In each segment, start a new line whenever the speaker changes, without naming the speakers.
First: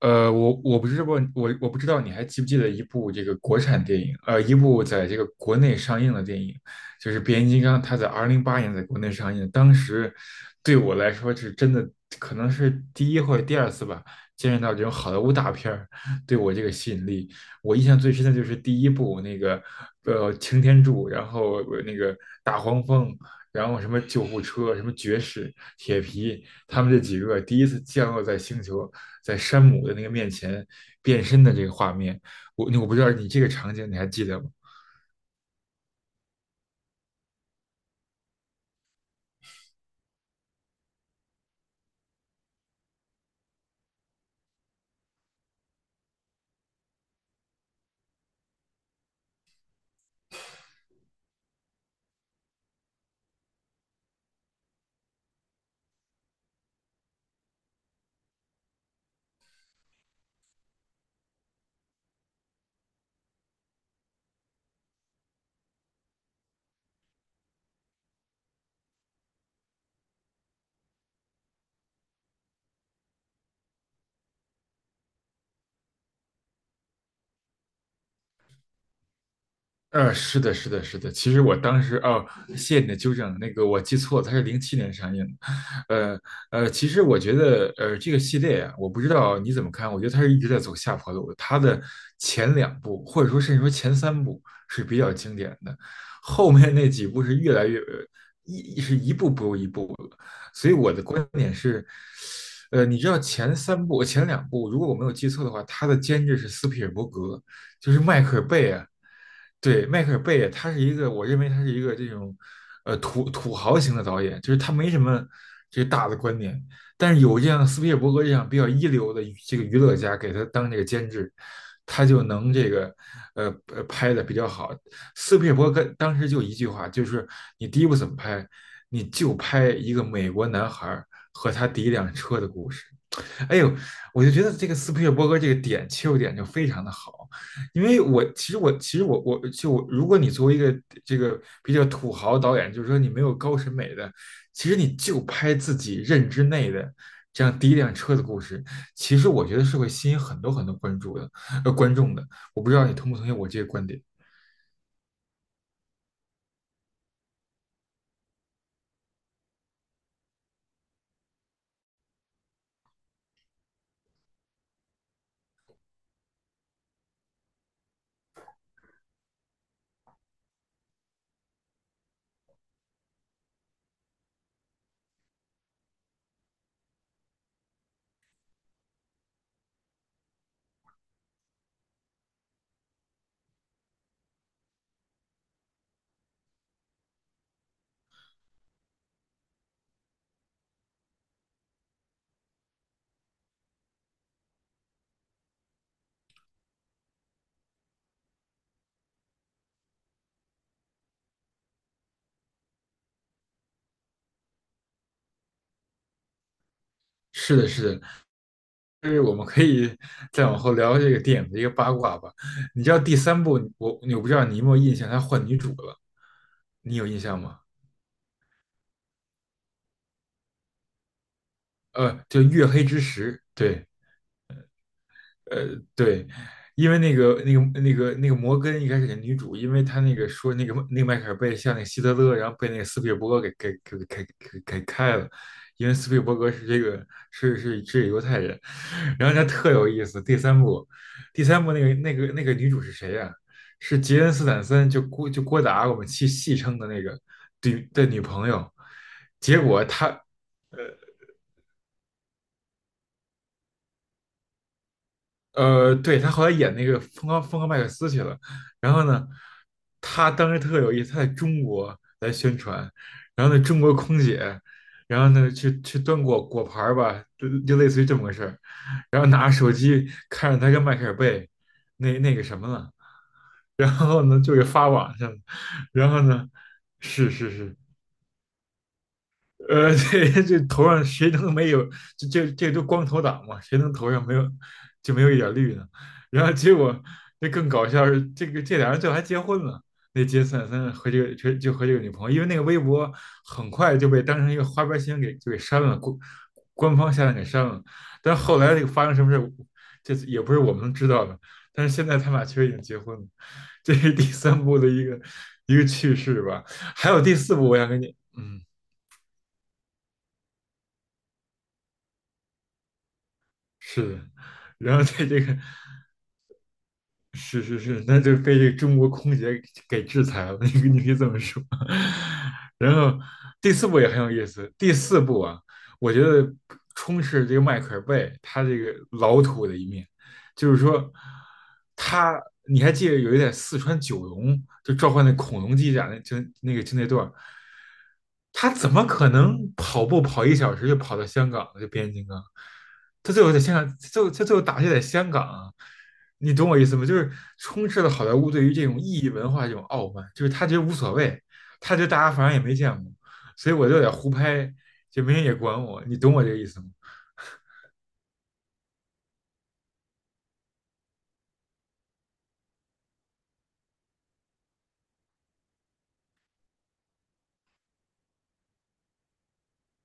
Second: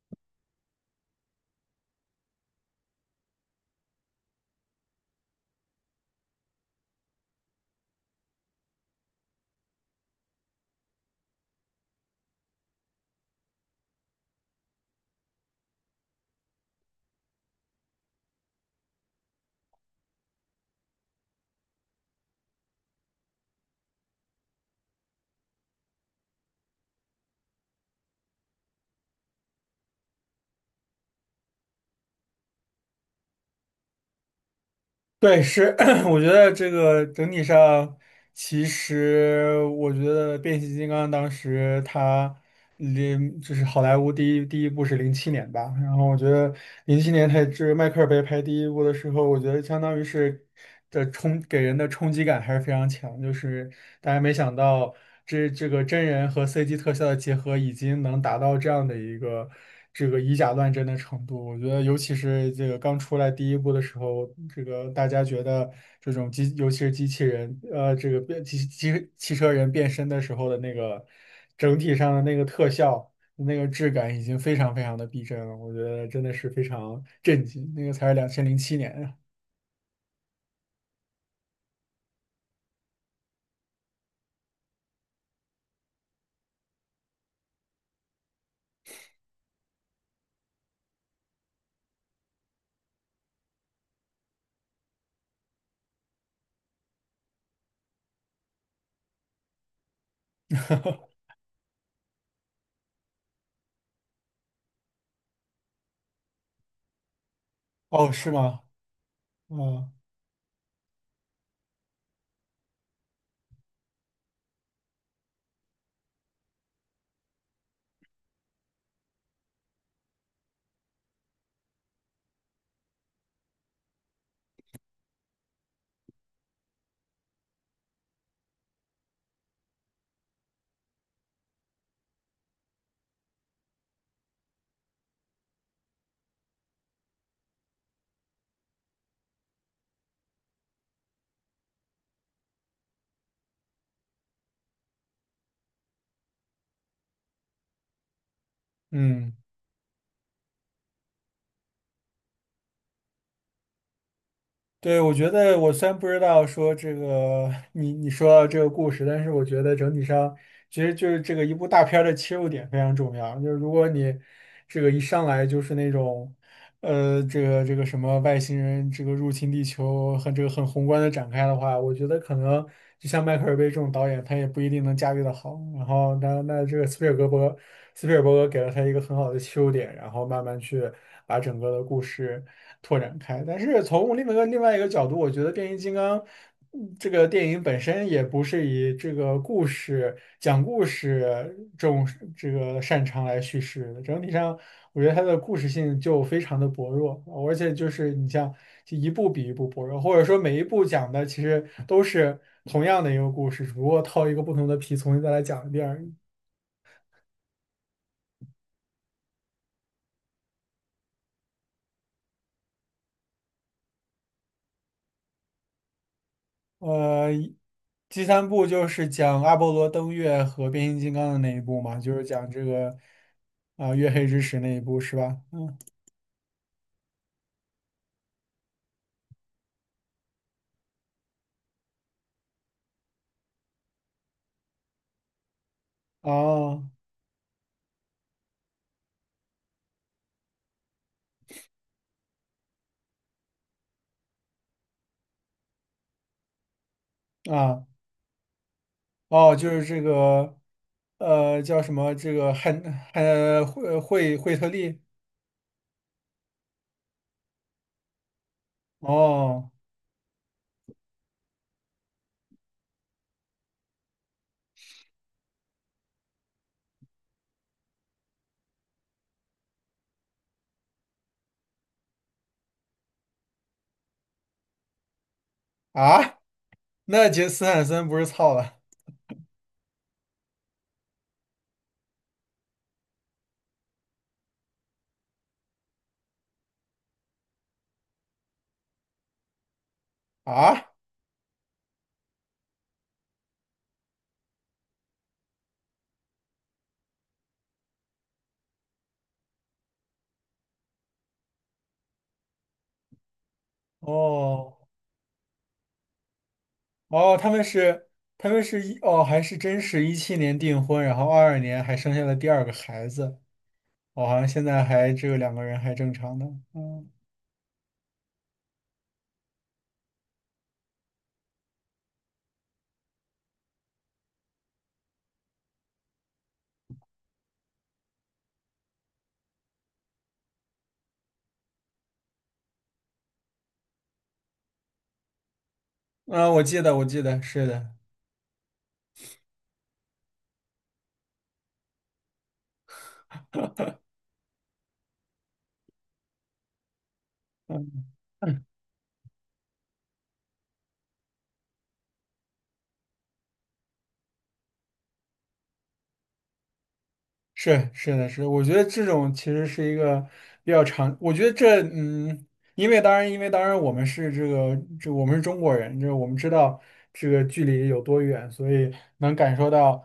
我不知道，我不知道你还记不记得一部这个国产电影，一部在这个国内上映的电影，就是《变形金刚》，它在2008年在国内上映，当时对我来说是真的，可能是第一或者第二次吧，见识到这种好莱坞大片儿对我这个吸引力。我印象最深的就是第一部那个，擎天柱，然后那个大黄蜂，然后什么救护车，什么爵士、铁皮，他们这几个第一次降落在星球。在山姆的那个面前变身的这个画面。我不知道你这个场景你还记得吗？
对，是，我觉得这个整体上，其实我觉得变形金刚当时它就是好莱坞第一部是零七年吧，然后我觉得零七年它这迈克尔贝拍第一部的时候，我觉得相当于是的冲给人的冲击感还是非常强，就是大家没想到这个真人和 CG 特效的结合已经能达到这样的一个。这个以假乱真的程度。我觉得，尤其是这个刚出来第一部的时候，这个大家觉得这种机，尤其是机器人，这个变机机汽车人变身的时候的那个整体上的那个特效、那个质感，已经非常非常的逼真了。我觉得真的是非常震惊。那个才是2007年啊。
是的，是的，是的。其实我当时哦，谢谢你的纠正，那个我记错了，它是07年上映的。呃其实我觉得，这个系列啊，我不知道你怎么看，我觉得它是一直在走下坡路的。它的前两部，或者说甚至说前三部是比较经典的，后面那几部是越来越一步不如一步了。所以我的 观点是，你知道前三部、前两部，如果我没有记错的话，它的监制是斯皮尔伯格，就是
哦，
迈
是
克尔
吗？
贝啊。对，
嗯
迈克尔贝，他是一个，我认为他是一个这种，土豪型的导演，就是他没什么这个大的观点，但是有这样斯皮尔伯格这样比较一流的这个娱乐家给他当这个监制，他就能这个，拍的比较好。斯皮尔伯格当时就一句话，就是你第一部怎么拍，你就拍一个美国男孩儿和他第一辆车的故事。哎呦，我就觉得这个斯皮尔伯格这个切入点就非常的好，因为我其实我其实我我就我如果你作为一个这个比较土豪导演，就是说你没有高审美的，其实你就拍自己认知内的这样第一辆车的故事，其实
嗯。
我觉得是会吸引很多很多关注的观众的。我不知道你同不同意我这个观点？
对，我觉得我虽然不知道说这个 你说到这个故事，但是我觉得整体上其实就是这个一部大片儿的切入点非常重要。就是如果你这个一上来就是那种这个什么外星人这个入侵地球和这个很宏观的展开的话，我觉得可能就像迈克尔贝这种导演，他也不一定能驾驭的好。然后那这个斯皮尔伯格给了他一个很好的切入点，然后慢慢去把整个的故事。拓展开。但是从另外一个角度，我觉得变形金刚，这个电影本身也不是以这个故事讲故事这个擅长来叙事的。整体上，我觉得它的故事性就非常的薄弱，而且就是你像就一部比一部薄弱，或者说每一部讲的其实都是同样的一个故事，只不过套一个不同的皮重新再来讲一遍而已。
是的，是的，就是我们可以 再往后聊这个电影的一个八卦吧。你知道第三部，我不知道你有没有印象，他换女主了，你有印
呃，
象吗？
第三部就是讲阿波罗登月和变形金刚的那一部嘛，就是
就
讲这
《月黑
个
之时》，对，
啊、月黑之时那一部是吧？
呃，
嗯。
对，因为那个摩根一开始的女主，因为他那个说那个迈克尔贝像那个希特勒，然后被那个斯皮尔伯格给给给开了，因为斯皮尔伯格是这
哦。
个是是是犹太人，然后他特有意思。第三部那个女主是谁呀、是杰恩斯坦森，就郭达我们戏称的那个
啊。
女朋友。
哦。
结
就是
果
这
他。
个叫什么这个惠特利。
对，他后来演那个《疯狂疯狂麦克斯》去了。然后呢，
哦。
他当时特有意思，他在中国来宣传，然后呢，中国空姐，然后呢，去端果盘儿吧，就类似于这么个事儿。然后拿着手机看着他跟迈克尔贝那个什么了，然后呢，就给发网上了然后
啊。
呢，
那
是
杰
是
斯
是，
坦森不是操了
这头上谁能没有？这都光头党嘛，谁能头上没有就没有一点绿呢？然后结果这更搞笑是，这个这俩人最后还结婚了。那杰森·斯坦
啊？
森和这个就和这个女朋友，因为那个微博很快就被当成一个花边新闻给删了，官方下来给删了。但后来这个发生什么事，这也不是我们能知道的。但是现在他们俩确实已经结婚了，这是第三
哦。
部的一个趣事吧。还有第
哦。他
四
们
部，我想跟
是
你，
他
嗯。
们是一哦，还是真是17年订婚，然后22年还生下了第二个孩子。
是的，
我好像现在
然后
还
在
只有
这
两
个
个人还正常的，嗯。
是是是，那就被这个中国空姐给制裁了，你可以这么说。然后第四部也很有意思，第四部啊，我觉得充斥这个迈克尔贝他这个老土的一面，就是说他你还记得有一点四川九龙就召唤那恐龙机甲那就
啊，我
那
记
个
得，
就
我
那
记
段儿
得，是的。
他怎么可能跑步跑1小时就跑到香港呢？就变形金刚，他最后在香港，最后打戏在香港啊你懂我意思吗？就是充斥了好莱坞对于这种异域文化这种傲慢，就是他觉得无所谓，他觉得大家反正也没见过，所以我就得胡拍，就没人也管我，你懂我这个意思吗？
是的，我觉得这种其实是一个比较常，我觉得因为当然，我们是这个这我们是中国人，这我们知道这个距离有多远，所以能感受到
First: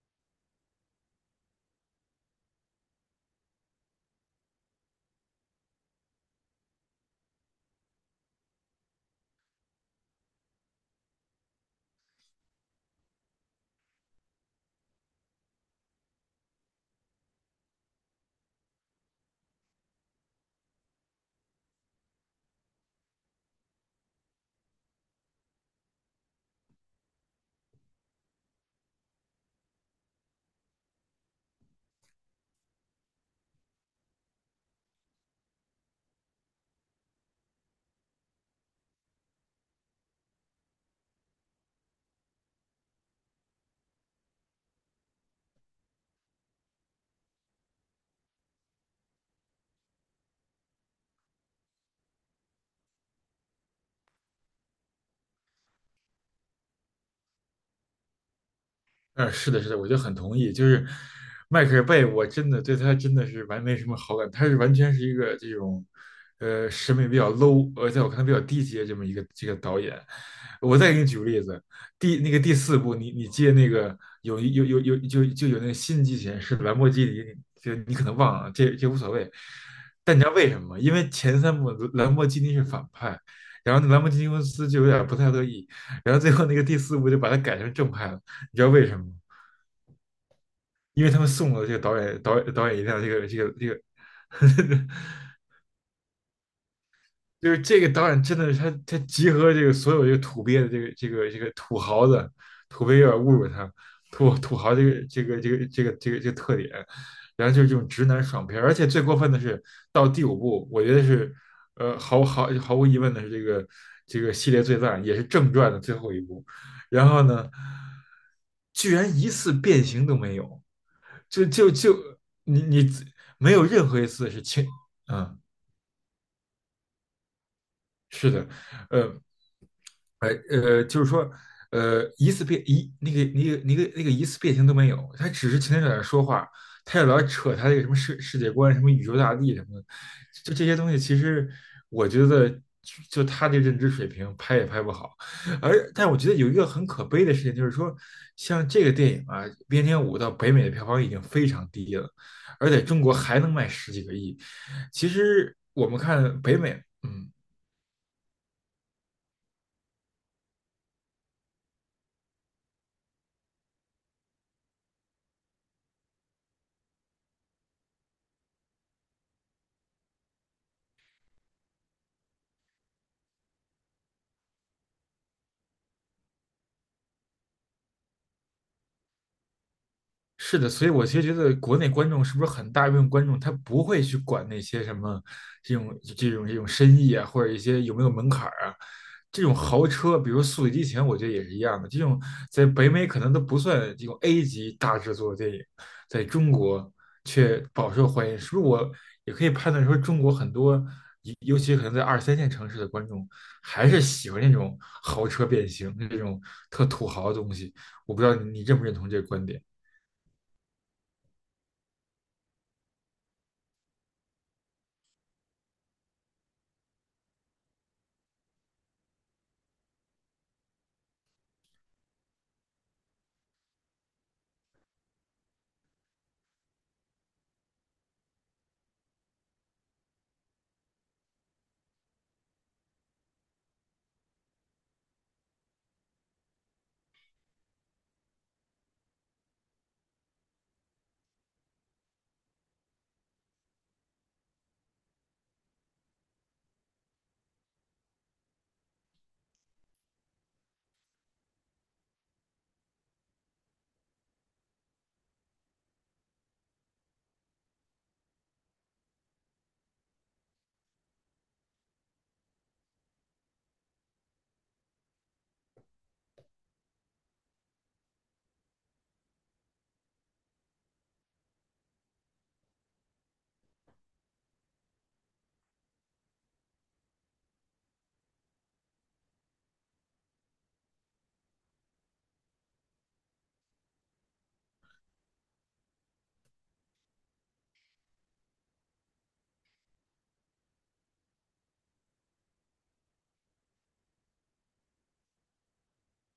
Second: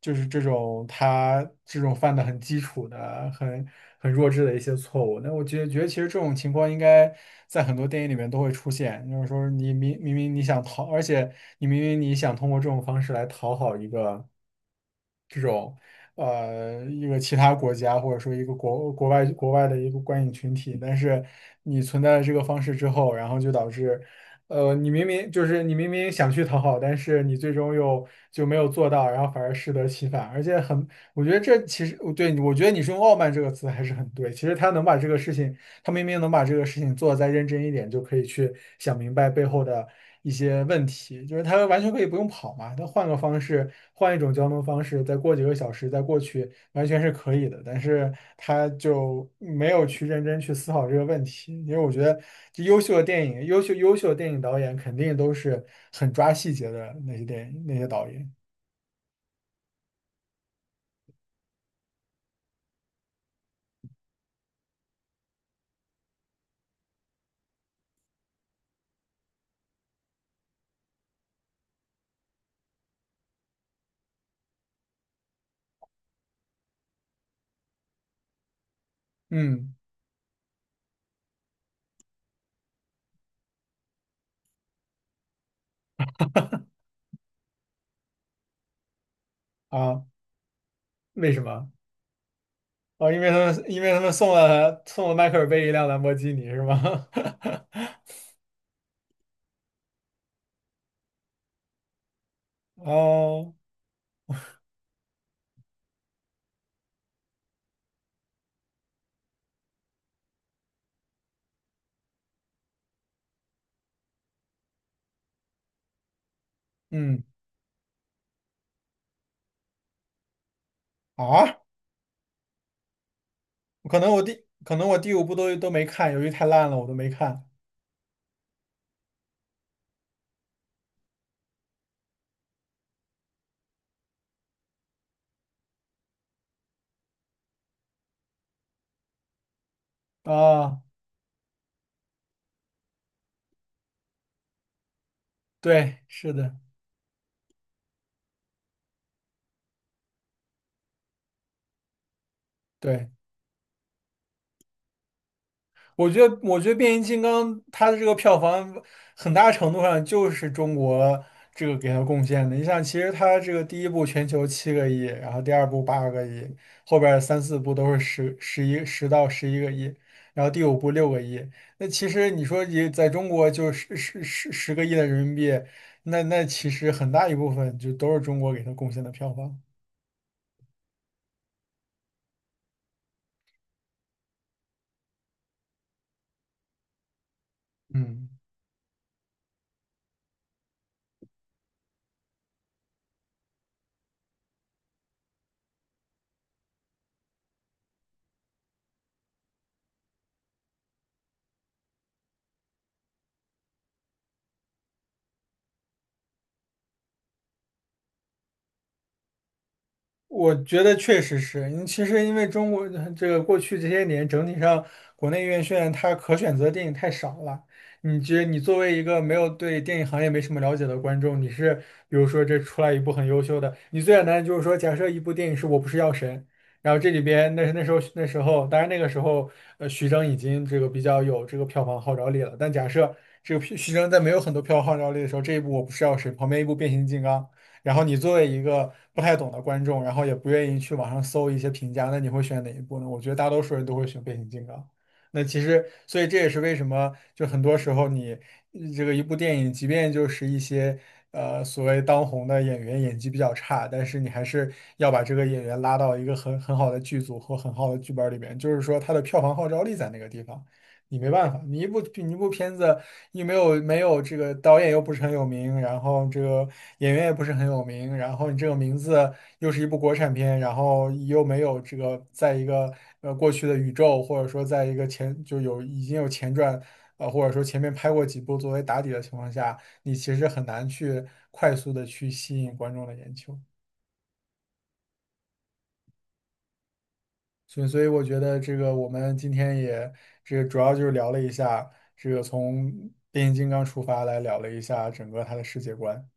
就是这种他这种犯的很基础的、很弱智的一些错误。那我觉得其实这种情况应该在很多电影里面都会出现，就是说你明你想讨，而且你明明你想通过这种方式来讨好一个。一个其他国家或者说一个国外的一个观影群体，但是你存在了这个方式之后，然后就导致，你明明就是你明明想去讨好，但是你最终又就没有做到，然后反而适得其反，而且很，我觉得这其实对，我觉得你是用傲慢这个词还是很对，其实他能把这个事情。他明明能把这个事情做得再认真一点，就可以去想明白背后的一些问题。就是他完全可以不用跑嘛，他换个方式，换一种交通方式，再过几个小时再过去，完全是可以的。但是他就没有去认真去思考这个问题，因为我觉得这优秀的电影，优秀的电影导演肯定都是很抓细节的那些电影那些导演。
嗯，是的，是的，我就很同意。就是迈克尔贝，我真的对他真的没什么好感，他完全是一个这种，审美比较 low,而且我看他比较低级的这么一个这个导演。我再给你举个例子，第那个第四部，你接那个有有有有就就有那个新机器人是兰博基尼，你可能忘了，这无所谓。
嗯。
但你知道为什么吗？因为前三部兰博基尼是反派，然后那兰博基尼公司就有点不太乐意，然后最后那个第四部就把它改成正派了。你知道为什么吗？
啊，
因为他们
为什
送了
么？
这个导演一辆这
哦，因
个
为他
这个
们
这个
送了迈克尔贝一辆兰博基尼是吗？
就是这个 导演真的是他，他集合这个所有这个土鳖的这个土豪的土鳖有点侮辱
哦。
他，土豪这个特点，然后就是这种直男爽片儿而且最过分的是到第五部，我觉得是毫无疑问的是这个这个系列最烂，也是正传的最后一部，然
嗯。
后呢，居然一次变形都没有，就
啊。
就就你你没有任何一次是轻，
可能我第五部
嗯，
都没看，由于太烂了，我都没看
是的。呃，就是说，一次变一那个那个那个那个一次变形都没有，他只是天天在那说话，他也老扯他那个什么世界观、什么宇宙大帝什么的，就这些
啊。
东西，其实我觉得就他的认知水平拍也拍不好，而
对，
但我觉
是
得有一
的，
个很可悲的事情，就是说，像这个电影啊，《边疆五》到北美的票房已经非常低了，而在中
对。
国还能卖十几个亿，其实我们看北
我觉得
美。
变形金
嗯，
刚它的这个票房很大程度上就是中国这个给它贡献的。你想，其实它这个第一部全球7亿，然后第二部8亿，后边儿三四部都是10到11亿，然后第五部6亿。那其实你说你在中国就是10亿的人民币，那其实很大一部分就都是中国给它贡献的票房。
是的，所以我其实觉得国内观众是不是很大一部分观众他不会去管那些什么这种这种深意啊，或者一些有没有
嗯。
门槛儿啊，这种豪车，比如《速度与激情》，我觉得也是一样的。这种在北美可能都不算这种 A 级大制作的电影，在中国却饱受欢迎，是不是？我也可以判断说，中国很多，尤其可能在二三线城市的观众，还是喜欢那种豪车变形，这种特土豪的东西。我不知道你认不认同这个观点。
我觉得确实是，其实因为中国这个过去这些年整体上国内院线它可选择电影太少了。你作为一个没有对电影行业没什么了解的观众，你是比如说这出来一部很优秀的，你最简单的就是说，假设一部电影是我不是药神，然后这里边那时候，当然那个时候徐峥已经这个比较有这个票房号召力了，但假设这个峥在没有很多票房号召力的时候，这一部我不是药神，旁边一部变形金刚。然后你作为一个不太懂的观众，然后也不愿意去网上搜一些评价，那你会选哪一部呢？我觉得大多数人都会选变形金刚。那其实，所以这也是为什么，就很多时候你这个一部电影，即便就是一些所谓当红的演员演技比较差，但是你还是要把这个演员拉到一个很好的剧组或很好的剧本里边，就是说他的票房号召力在那个地方。你没办法，你一部片子你没有这个导演又不是很有名，然后这个演员也不是很有名，然后你这个名字又是一部国产片，然后又没有这个在一个过去的宇宙，或者说在一个前就有已经有前传，或者说前面拍过几部作为打底的情况下，你其实很难去快速的去吸引观众的眼球。所以我觉得这个我们今天也这个主要就是聊了一下这个从变形金刚出发来聊了一下整个它的世界观。